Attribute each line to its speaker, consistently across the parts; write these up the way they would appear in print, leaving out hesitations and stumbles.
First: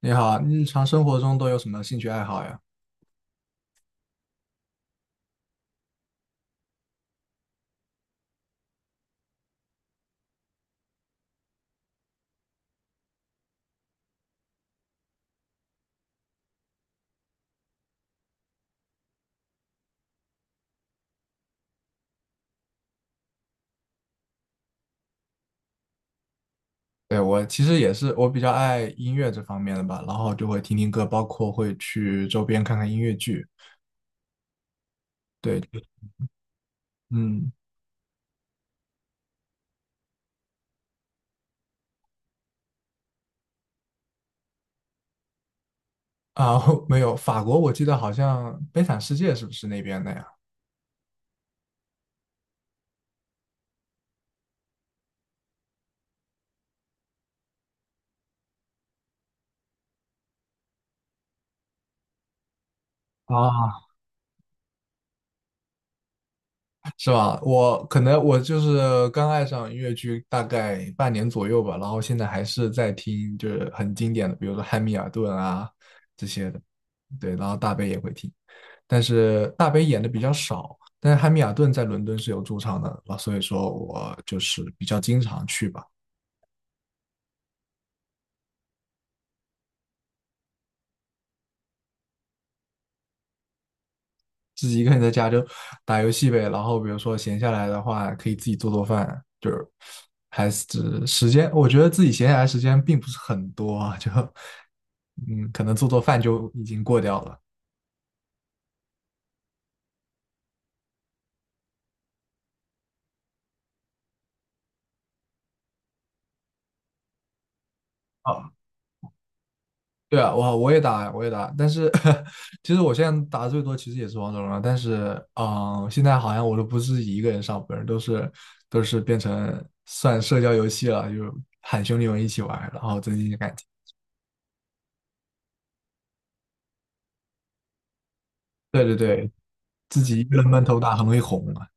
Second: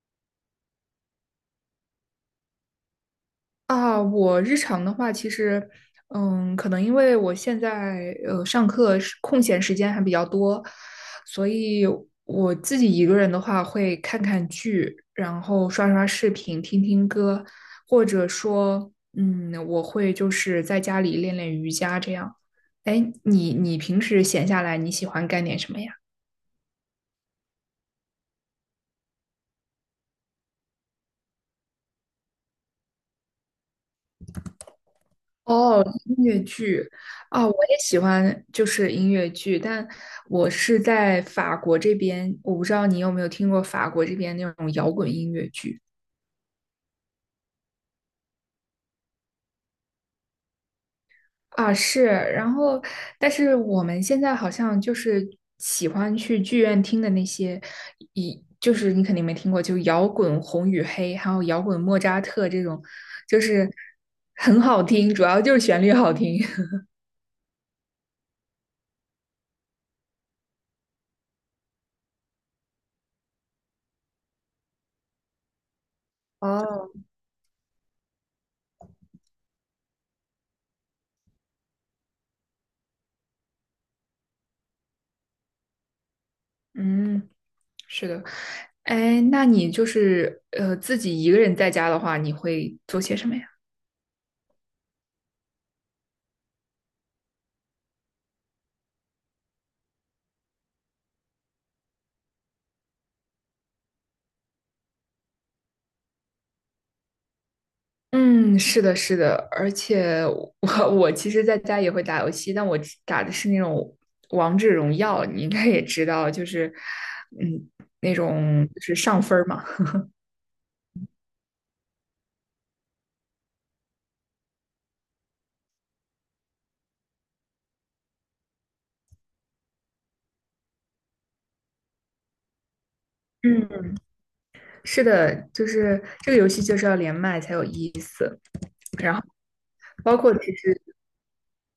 Speaker 1: 你好，日常生活中都有什么兴趣爱好呀？
Speaker 2: 啊，我日常的话，其实，可能因为我现在上课是空闲时间还比较多，所以我自己一个人的话会看看剧，然后刷刷视频、听听歌，或者说，我会就是在家里练练瑜伽这样。哎，你平时闲下来你喜欢干点什么呀？
Speaker 1: 对，我其实也是，我比较爱音乐这方面的吧，然后就会听听歌，包括会去周边看看音乐剧。对，就
Speaker 2: 哦，音乐剧啊，
Speaker 1: 嗯，
Speaker 2: 我也喜欢，就是音乐剧，但我是在法国这边，我不知道你有没有听过法国这边那种摇滚音乐剧
Speaker 1: 啊，没有，法国我记得好像《悲惨世界》是不是那边的呀？
Speaker 2: 啊，是，然后，但是我们现在好像就是喜欢去剧院听的那些，一就是你肯定没听过，就摇滚《红与黑》，还有摇滚莫扎特这种，就是
Speaker 1: 啊，
Speaker 2: 很好听，主要就是旋律好听。
Speaker 1: 是吧？我可能我就是刚爱上音乐剧大概半年左右吧，然后现在还是在听，就是很经典的，比如说《汉密尔顿》啊这些的。
Speaker 2: 哦，
Speaker 1: 对，然后大悲也会听。但是大杯演的比较少，但是汉密尔顿在伦敦是有驻场的，啊，所以说我就是比较经常去吧，
Speaker 2: 嗯，是的，哎，那你就是自己一个人在家的话，你会做些什么呀？
Speaker 1: 自己一个人在家就打游戏呗，然后比如说闲下来的话，可以自己做做饭，就是还是时间，我觉得自己闲下来时间并不是很多啊，就 嗯，可能做做饭就已经过掉了。
Speaker 2: 嗯，是的，是的，而且我 我其实在家也会打游戏，但我只打的是那种王者荣耀，你应该也知道，就是嗯那
Speaker 1: 啊。
Speaker 2: 种就是上分儿嘛。
Speaker 1: 对啊，我也打我也打，但是 其实我现在打的最多其实也是王者荣耀，但是现在好像我都不是一个人上分都是变成算社交游戏了，就喊兄弟们一起玩然后增进感情。
Speaker 2: 嗯，是的，就是这个游戏就是要连麦才有意思，
Speaker 1: 对对
Speaker 2: 然后
Speaker 1: 对，自
Speaker 2: 包
Speaker 1: 己一
Speaker 2: 括
Speaker 1: 个人
Speaker 2: 其
Speaker 1: 闷头
Speaker 2: 实
Speaker 1: 打很容易红啊。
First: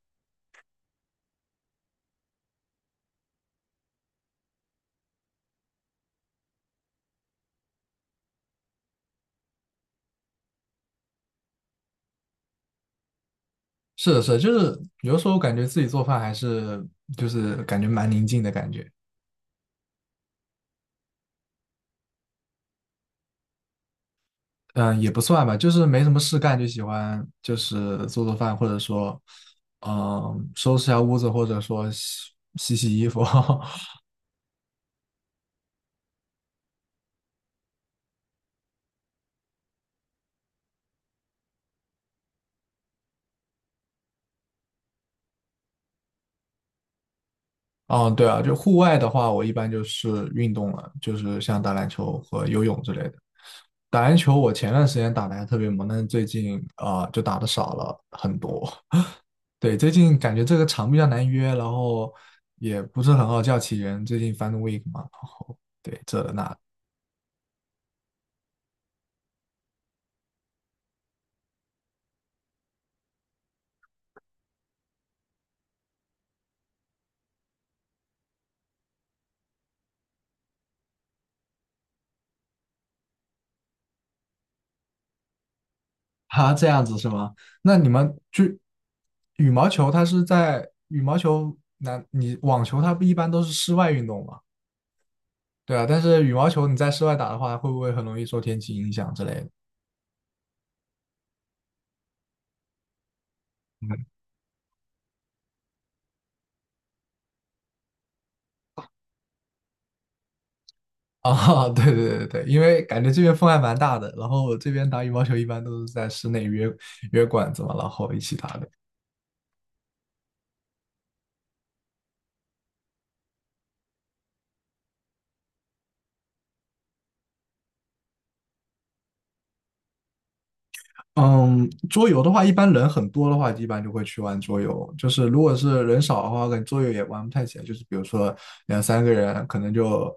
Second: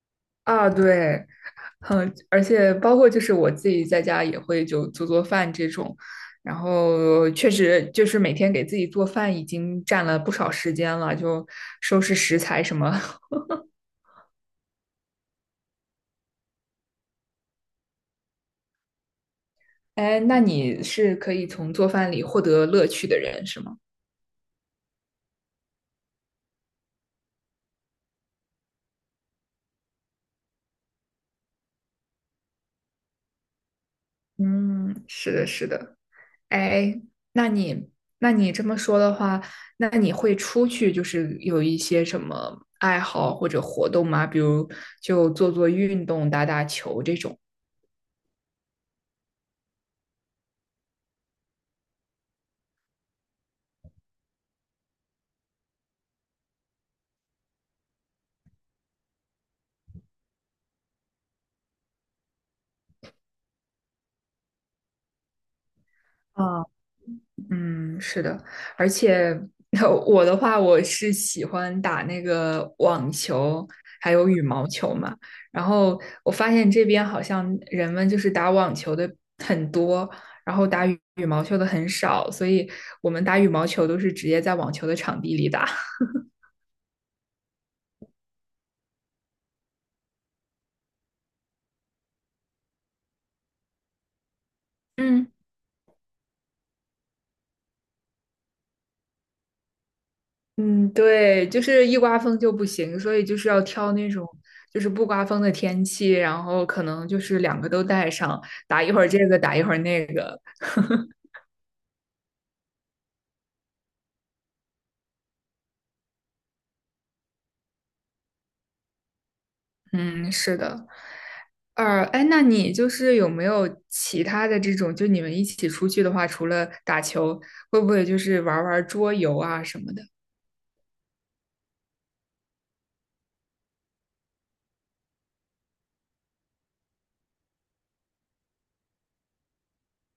Speaker 2: 啊，对，嗯，而且包括就是我自己在家也会就做做饭这种，然后确实就是每天给自己做饭已经占了不少时间了，就收拾食材什么。
Speaker 1: 是的，是的，就是有时候感觉自己做饭还是就是感觉蛮宁静的感觉。
Speaker 2: 哎，那你是可以从做饭里获得乐趣的人是吗？
Speaker 1: 嗯，也不算吧，就是没什么事干，就喜欢就是做做饭，或者说，嗯，收拾下屋子，或者说洗洗衣服。
Speaker 2: 嗯，是的，是的。哎，那你那你这么说的话，那你会出去就是有一些什么爱好或者活动吗？比如就做做运动、打打球这种。
Speaker 1: 嗯，对啊，就户外的话，我一般就是运动了，就是像打篮球和游泳之类的。打篮球我前段时间打的还特别猛，但是最近啊，就打的少了很多。对，最近感觉这个场比较难约，然后也不是很好叫起人。最近 FIN Week 嘛，对，这那。
Speaker 2: 啊。嗯，是的，而且 我的话，我是喜欢打那个网球，还有羽毛球嘛。然后我发现这边好像人们就是打网球的很多，然后打羽毛球的很少，所以我们打羽毛球都是直接在网球的场地里打。
Speaker 1: 哈，这样子是吗？那你们就羽毛球，它是在羽毛球，那你网球它不一般都是室外运动嘛？
Speaker 2: 嗯
Speaker 1: 对啊，但是羽毛球你在室外打的话，会不会很容易受天气影响之类的？
Speaker 2: 嗯，对，就是一刮风就不行，所以就是要挑
Speaker 1: 嗯，
Speaker 2: 那种就是不刮风的天气，然后可能就是两个都带上，打一会儿这个，打一会儿那个。
Speaker 1: 啊，对对对对，因为感觉这边风还蛮大的，然后这边打羽毛球一般都是在室内约约馆子嘛，然后一起打的。
Speaker 2: 嗯，是的。呃，哎，那你就是有没有其他的这种，就你们一起出去的话，除了打球，会不会就是玩儿玩儿桌游啊什么的？
Speaker 1: 嗯，桌游的话，一般人很多的话，一般就会去玩桌游。就是如果是人少的话，可能桌游也玩不太起来。就是比如说两三个人，可能就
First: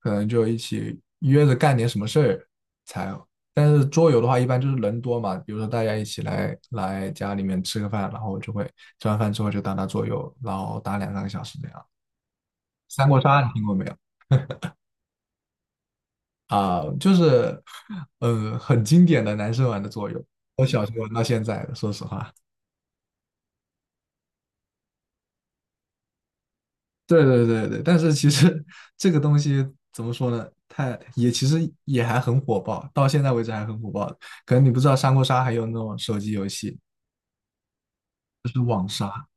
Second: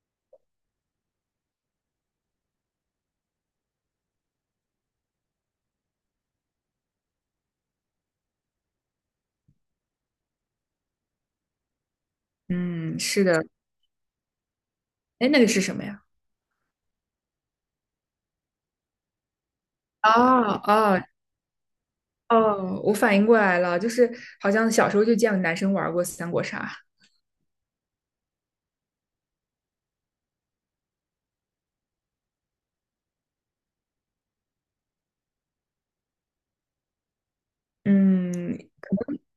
Speaker 1: 可能就一起约着干点什么事儿才。但是桌游的话，一般就是人多嘛，比如说大家一起来家里面吃个饭，然后就会吃完饭之后就打打桌游，然后打两三个小时这样。
Speaker 2: 嗯，
Speaker 1: 三国
Speaker 2: 是
Speaker 1: 杀
Speaker 2: 的。
Speaker 1: 你听过没有？
Speaker 2: 哎，那个是什么呀？
Speaker 1: 就是很经典的男生玩的桌游，
Speaker 2: 哦
Speaker 1: 我小时候
Speaker 2: 哦
Speaker 1: 玩到现在的说实话。
Speaker 2: 哦，我反应过来了，就是好像小时候就见过男生玩过三国杀。
Speaker 1: 对对对对，但是其实 这个东西怎么说呢？太也其实也还很火爆，到现在为止还很火爆。可能你不知道三国杀还有那种手机游戏，就
Speaker 2: 嗯，
Speaker 1: 是网杀。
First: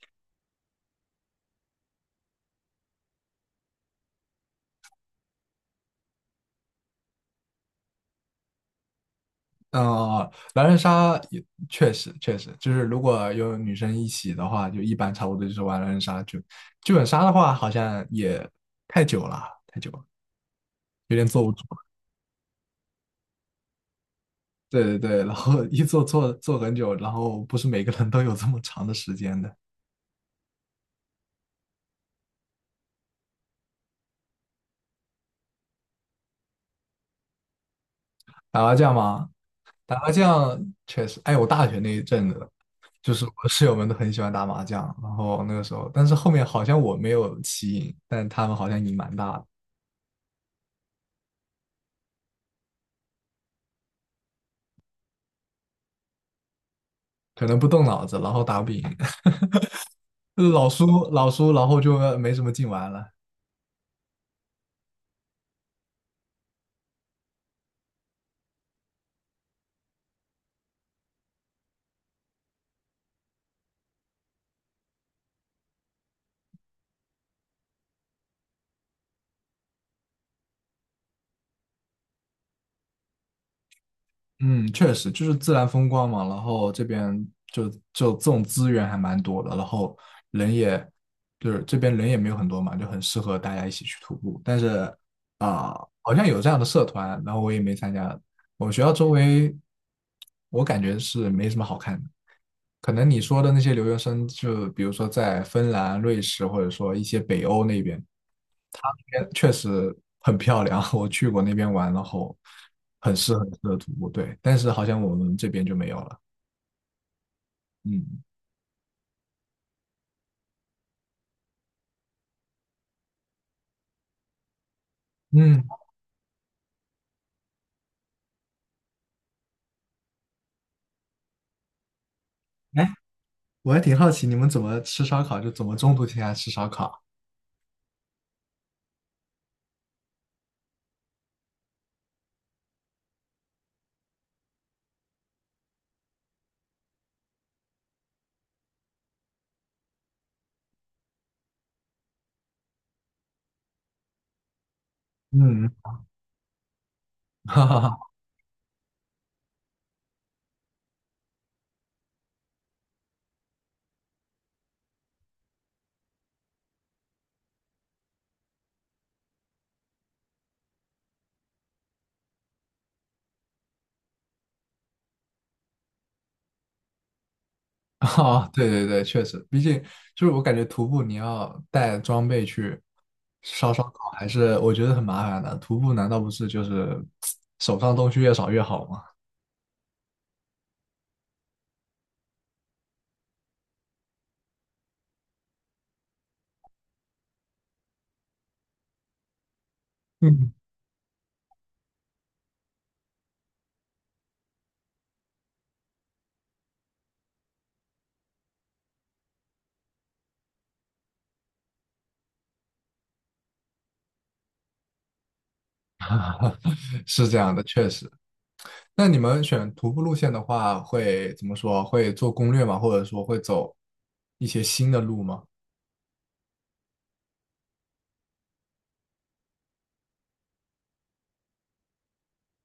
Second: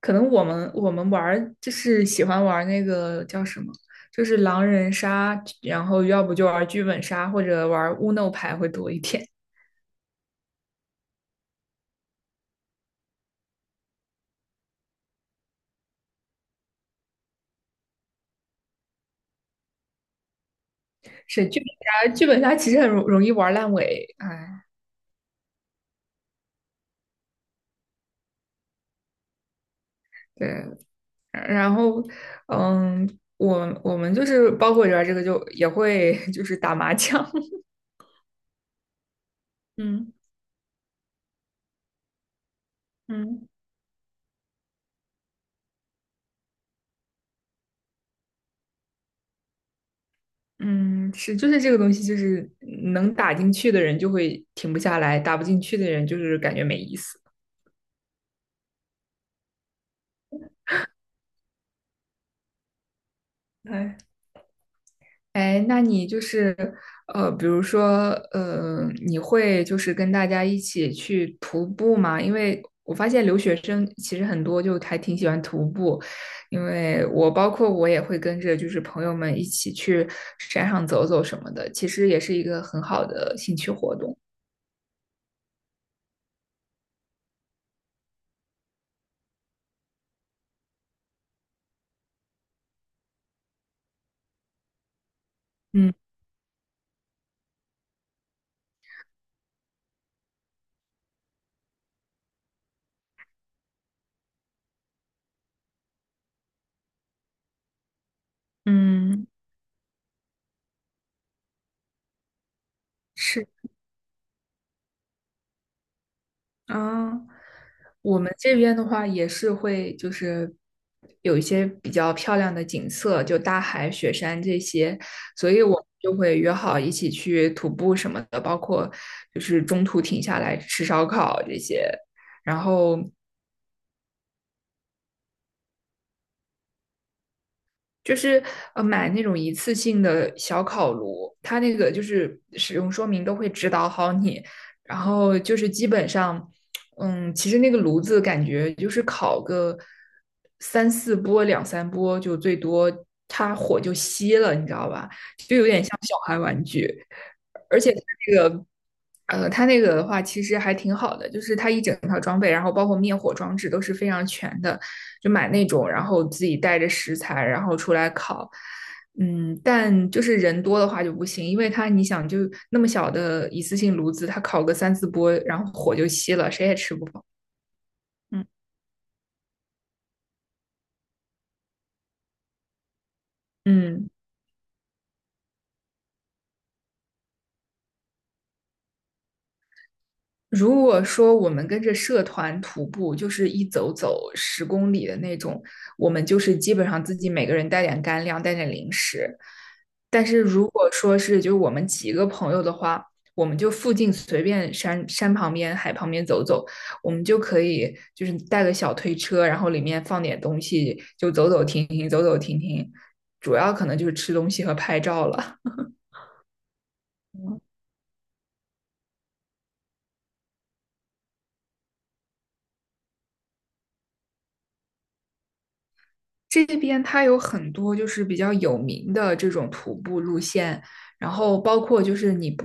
Speaker 2: 可能我们玩儿就是喜欢玩儿那个叫什么，就是狼人杀，然后要不就玩儿剧本杀或者玩儿乌弄牌会多一点。
Speaker 1: 呃，狼人杀也确实确实，就是如果有女生一起的话，就一般差不多就是玩狼人杀。剧本杀的话，好像也太久了，太久了，有点坐
Speaker 2: 是
Speaker 1: 不
Speaker 2: 剧
Speaker 1: 住。
Speaker 2: 本杀，剧本杀其实很容易玩烂尾，哎，
Speaker 1: 对对对，然后 一坐坐很久，然后不是每个人都有这么长的时间的。
Speaker 2: 对，然后，嗯，我们就是包括里边儿这个就也会就是打麻将，
Speaker 1: 打麻将吗？打麻
Speaker 2: 嗯
Speaker 1: 将确实，哎，我大学那一阵子，就是我
Speaker 2: 嗯
Speaker 1: 室友们都很喜欢打麻将，然后那个时候，但是后面好像我没有棋瘾，但他们好像瘾蛮大的，
Speaker 2: 嗯，是就是这个东西就是能打进去的人就会停不下来，打不进去的人就是感觉没意思，
Speaker 1: 可能不动脑子，然后打不赢，老输老输，然后就没什么劲玩了。
Speaker 2: 哎。哎，那你就是比如说你会就是跟大家一起去徒步吗？因为我发现留学生其实很多就还挺喜欢徒步，因为我包括我也会跟着就是朋友们一起去山上走走什么的，其实也是一个很好的兴趣活动。
Speaker 1: 嗯，确实就是自然风光嘛，然后这边就就这种资源还蛮多的，然后人也就是这边人也没有很多嘛，就很适合大家一起去徒步。但是啊、
Speaker 2: 嗯。
Speaker 1: 好像有这样的社团，然后我也没参加。我们学校周围，我感觉是没什么好看的。可能你说的那些留学生，就比如说在芬兰、瑞士，或者说一些北欧那边，他那
Speaker 2: 嗯，
Speaker 1: 边确实很漂亮。我去过那边玩，然后很适合
Speaker 2: 是。
Speaker 1: 很适合徒步，对。但是好像我们这边就没有了。
Speaker 2: 啊，我
Speaker 1: 嗯
Speaker 2: 们这边的话也是会，就是有一些比较漂亮的景色，就大海、雪山这些，所以
Speaker 1: 嗯，
Speaker 2: 我们就会约好一起去徒步什么的，包括就是中途停下来吃烧烤这些。然
Speaker 1: 哎，
Speaker 2: 后
Speaker 1: 我还挺好奇你们怎么吃烧烤，就怎么中途停下来吃烧烤。
Speaker 2: 就是买那种一次性的小烤炉，它那个就是使用说明都会指导好你，然后就是基本上，嗯，其实那个炉子感觉就是烤个三四波、两三波就最多，它火就熄了，你知道吧？
Speaker 1: 嗯，哈哈
Speaker 2: 而且它
Speaker 1: 哈。
Speaker 2: 那个，它那个的话其实还挺好的，就是它一整套装备，然后包括灭火装置都是非常全的，就买那种，然后自己带着食材，然后出来烤。嗯，但就是人多的话就不行，因为它你想就那么小的一次性炉子，它烤个三四波，然后火就熄了，谁也吃不饱。
Speaker 1: 哦，
Speaker 2: 嗯
Speaker 1: 对对对，确实，毕竟就是我感觉徒步你要带装备去烧烧
Speaker 2: 嗯。
Speaker 1: 烤，还是我觉得很麻烦的。徒步难道不是就是手上东西越少越好吗？
Speaker 2: 如果说我们跟着社团徒步，就是一走走10公里的那种，我们就是基本上自己每个人带点干粮，带点零食。但是
Speaker 1: 嗯，
Speaker 2: 如果说是就是我们几个朋友的话，我们就附近随便山旁边、海旁边走走，我们就可以就是带个小推车，然后里面放点东西，就走走停停，走走停停，主要可能就是吃东西和拍照了。
Speaker 1: 是这样的，确实。那你们选徒步路线的话，会怎么说？会做攻略吗？或者说会走一些新的路吗？
Speaker 2: 这边它有很多就是比较有名的这种徒步路线，然后包括就是你不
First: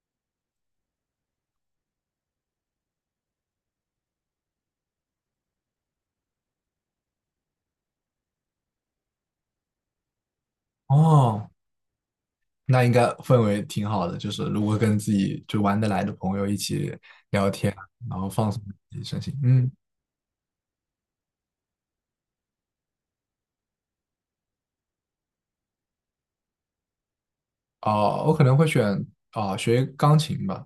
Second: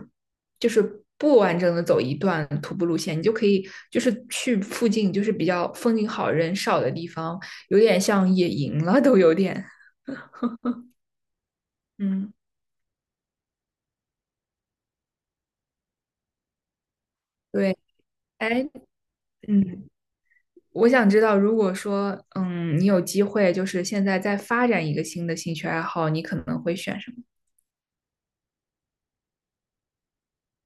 Speaker 2: 就是不完整的走一段徒步路线，你就可以就是去附近就是比较风景好人少的地方，有点像野营了都有点。
Speaker 1: 哦，
Speaker 2: 嗯，
Speaker 1: 那应该氛围挺好的，就是如果跟自己就玩得来的朋友一起聊天，
Speaker 2: 对，
Speaker 1: 然后放松
Speaker 2: 哎，
Speaker 1: 自己身心，嗯。
Speaker 2: 嗯，我想知道，如果说你有机会就是现在再发展一个新的兴趣爱好，你可能会选什么？
Speaker 1: 哦，我可能会选学钢琴吧，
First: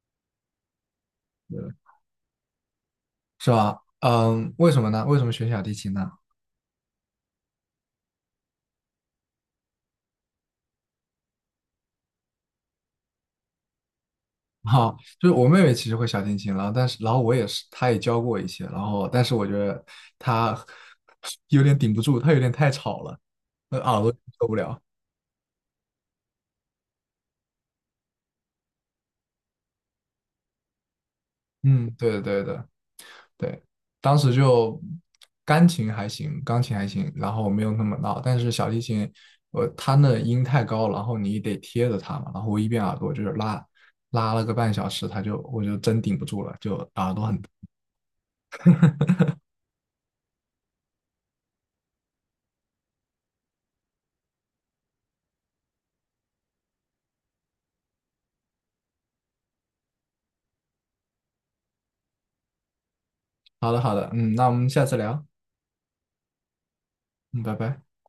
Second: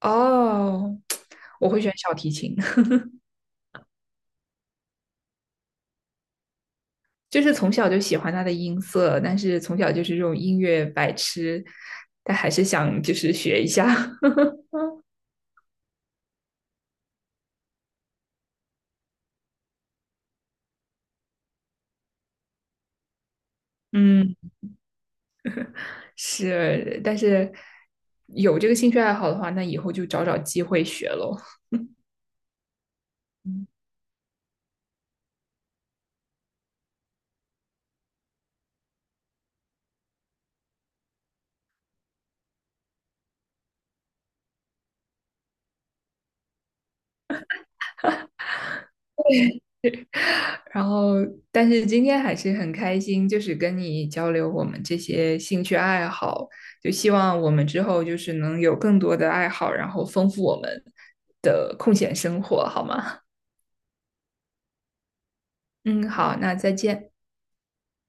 Speaker 2: 哦，我
Speaker 1: 对
Speaker 2: 会选小提琴。
Speaker 1: 是吧？嗯，为什么呢？为什么选小提琴呢？
Speaker 2: 就是从小就喜欢他的音色，但是从小就是这种音乐白痴，但还是想就是学一下
Speaker 1: 哈、就是我妹妹其实会小提琴，然后但是然后我也是，她也教过我一些，然后但是我觉得她 有点顶不住，她有点太吵了，那 耳朵
Speaker 2: 嗯，
Speaker 1: 受不了。
Speaker 2: 是，但是有这个兴趣爱好的话，那以后就找找机会学喽。
Speaker 1: 嗯，对对对，对，当时就钢琴还行，钢琴还行，然后没有那么闹，但是小提琴，我它那音太高，然后你得贴着它嘛，然后我一边耳朵就是拉了个半小时，它就我就真顶不住了，就耳朵很
Speaker 2: 然后，但是今天还是很开心，就是跟你交流我们这些兴趣爱好，就希望我们之后就是能有更多的爱好，然后丰富我们的空闲生活，好吗？
Speaker 1: 好的好的，嗯，那我们下次聊，
Speaker 2: 嗯，好，那再见。
Speaker 1: 嗯，拜拜。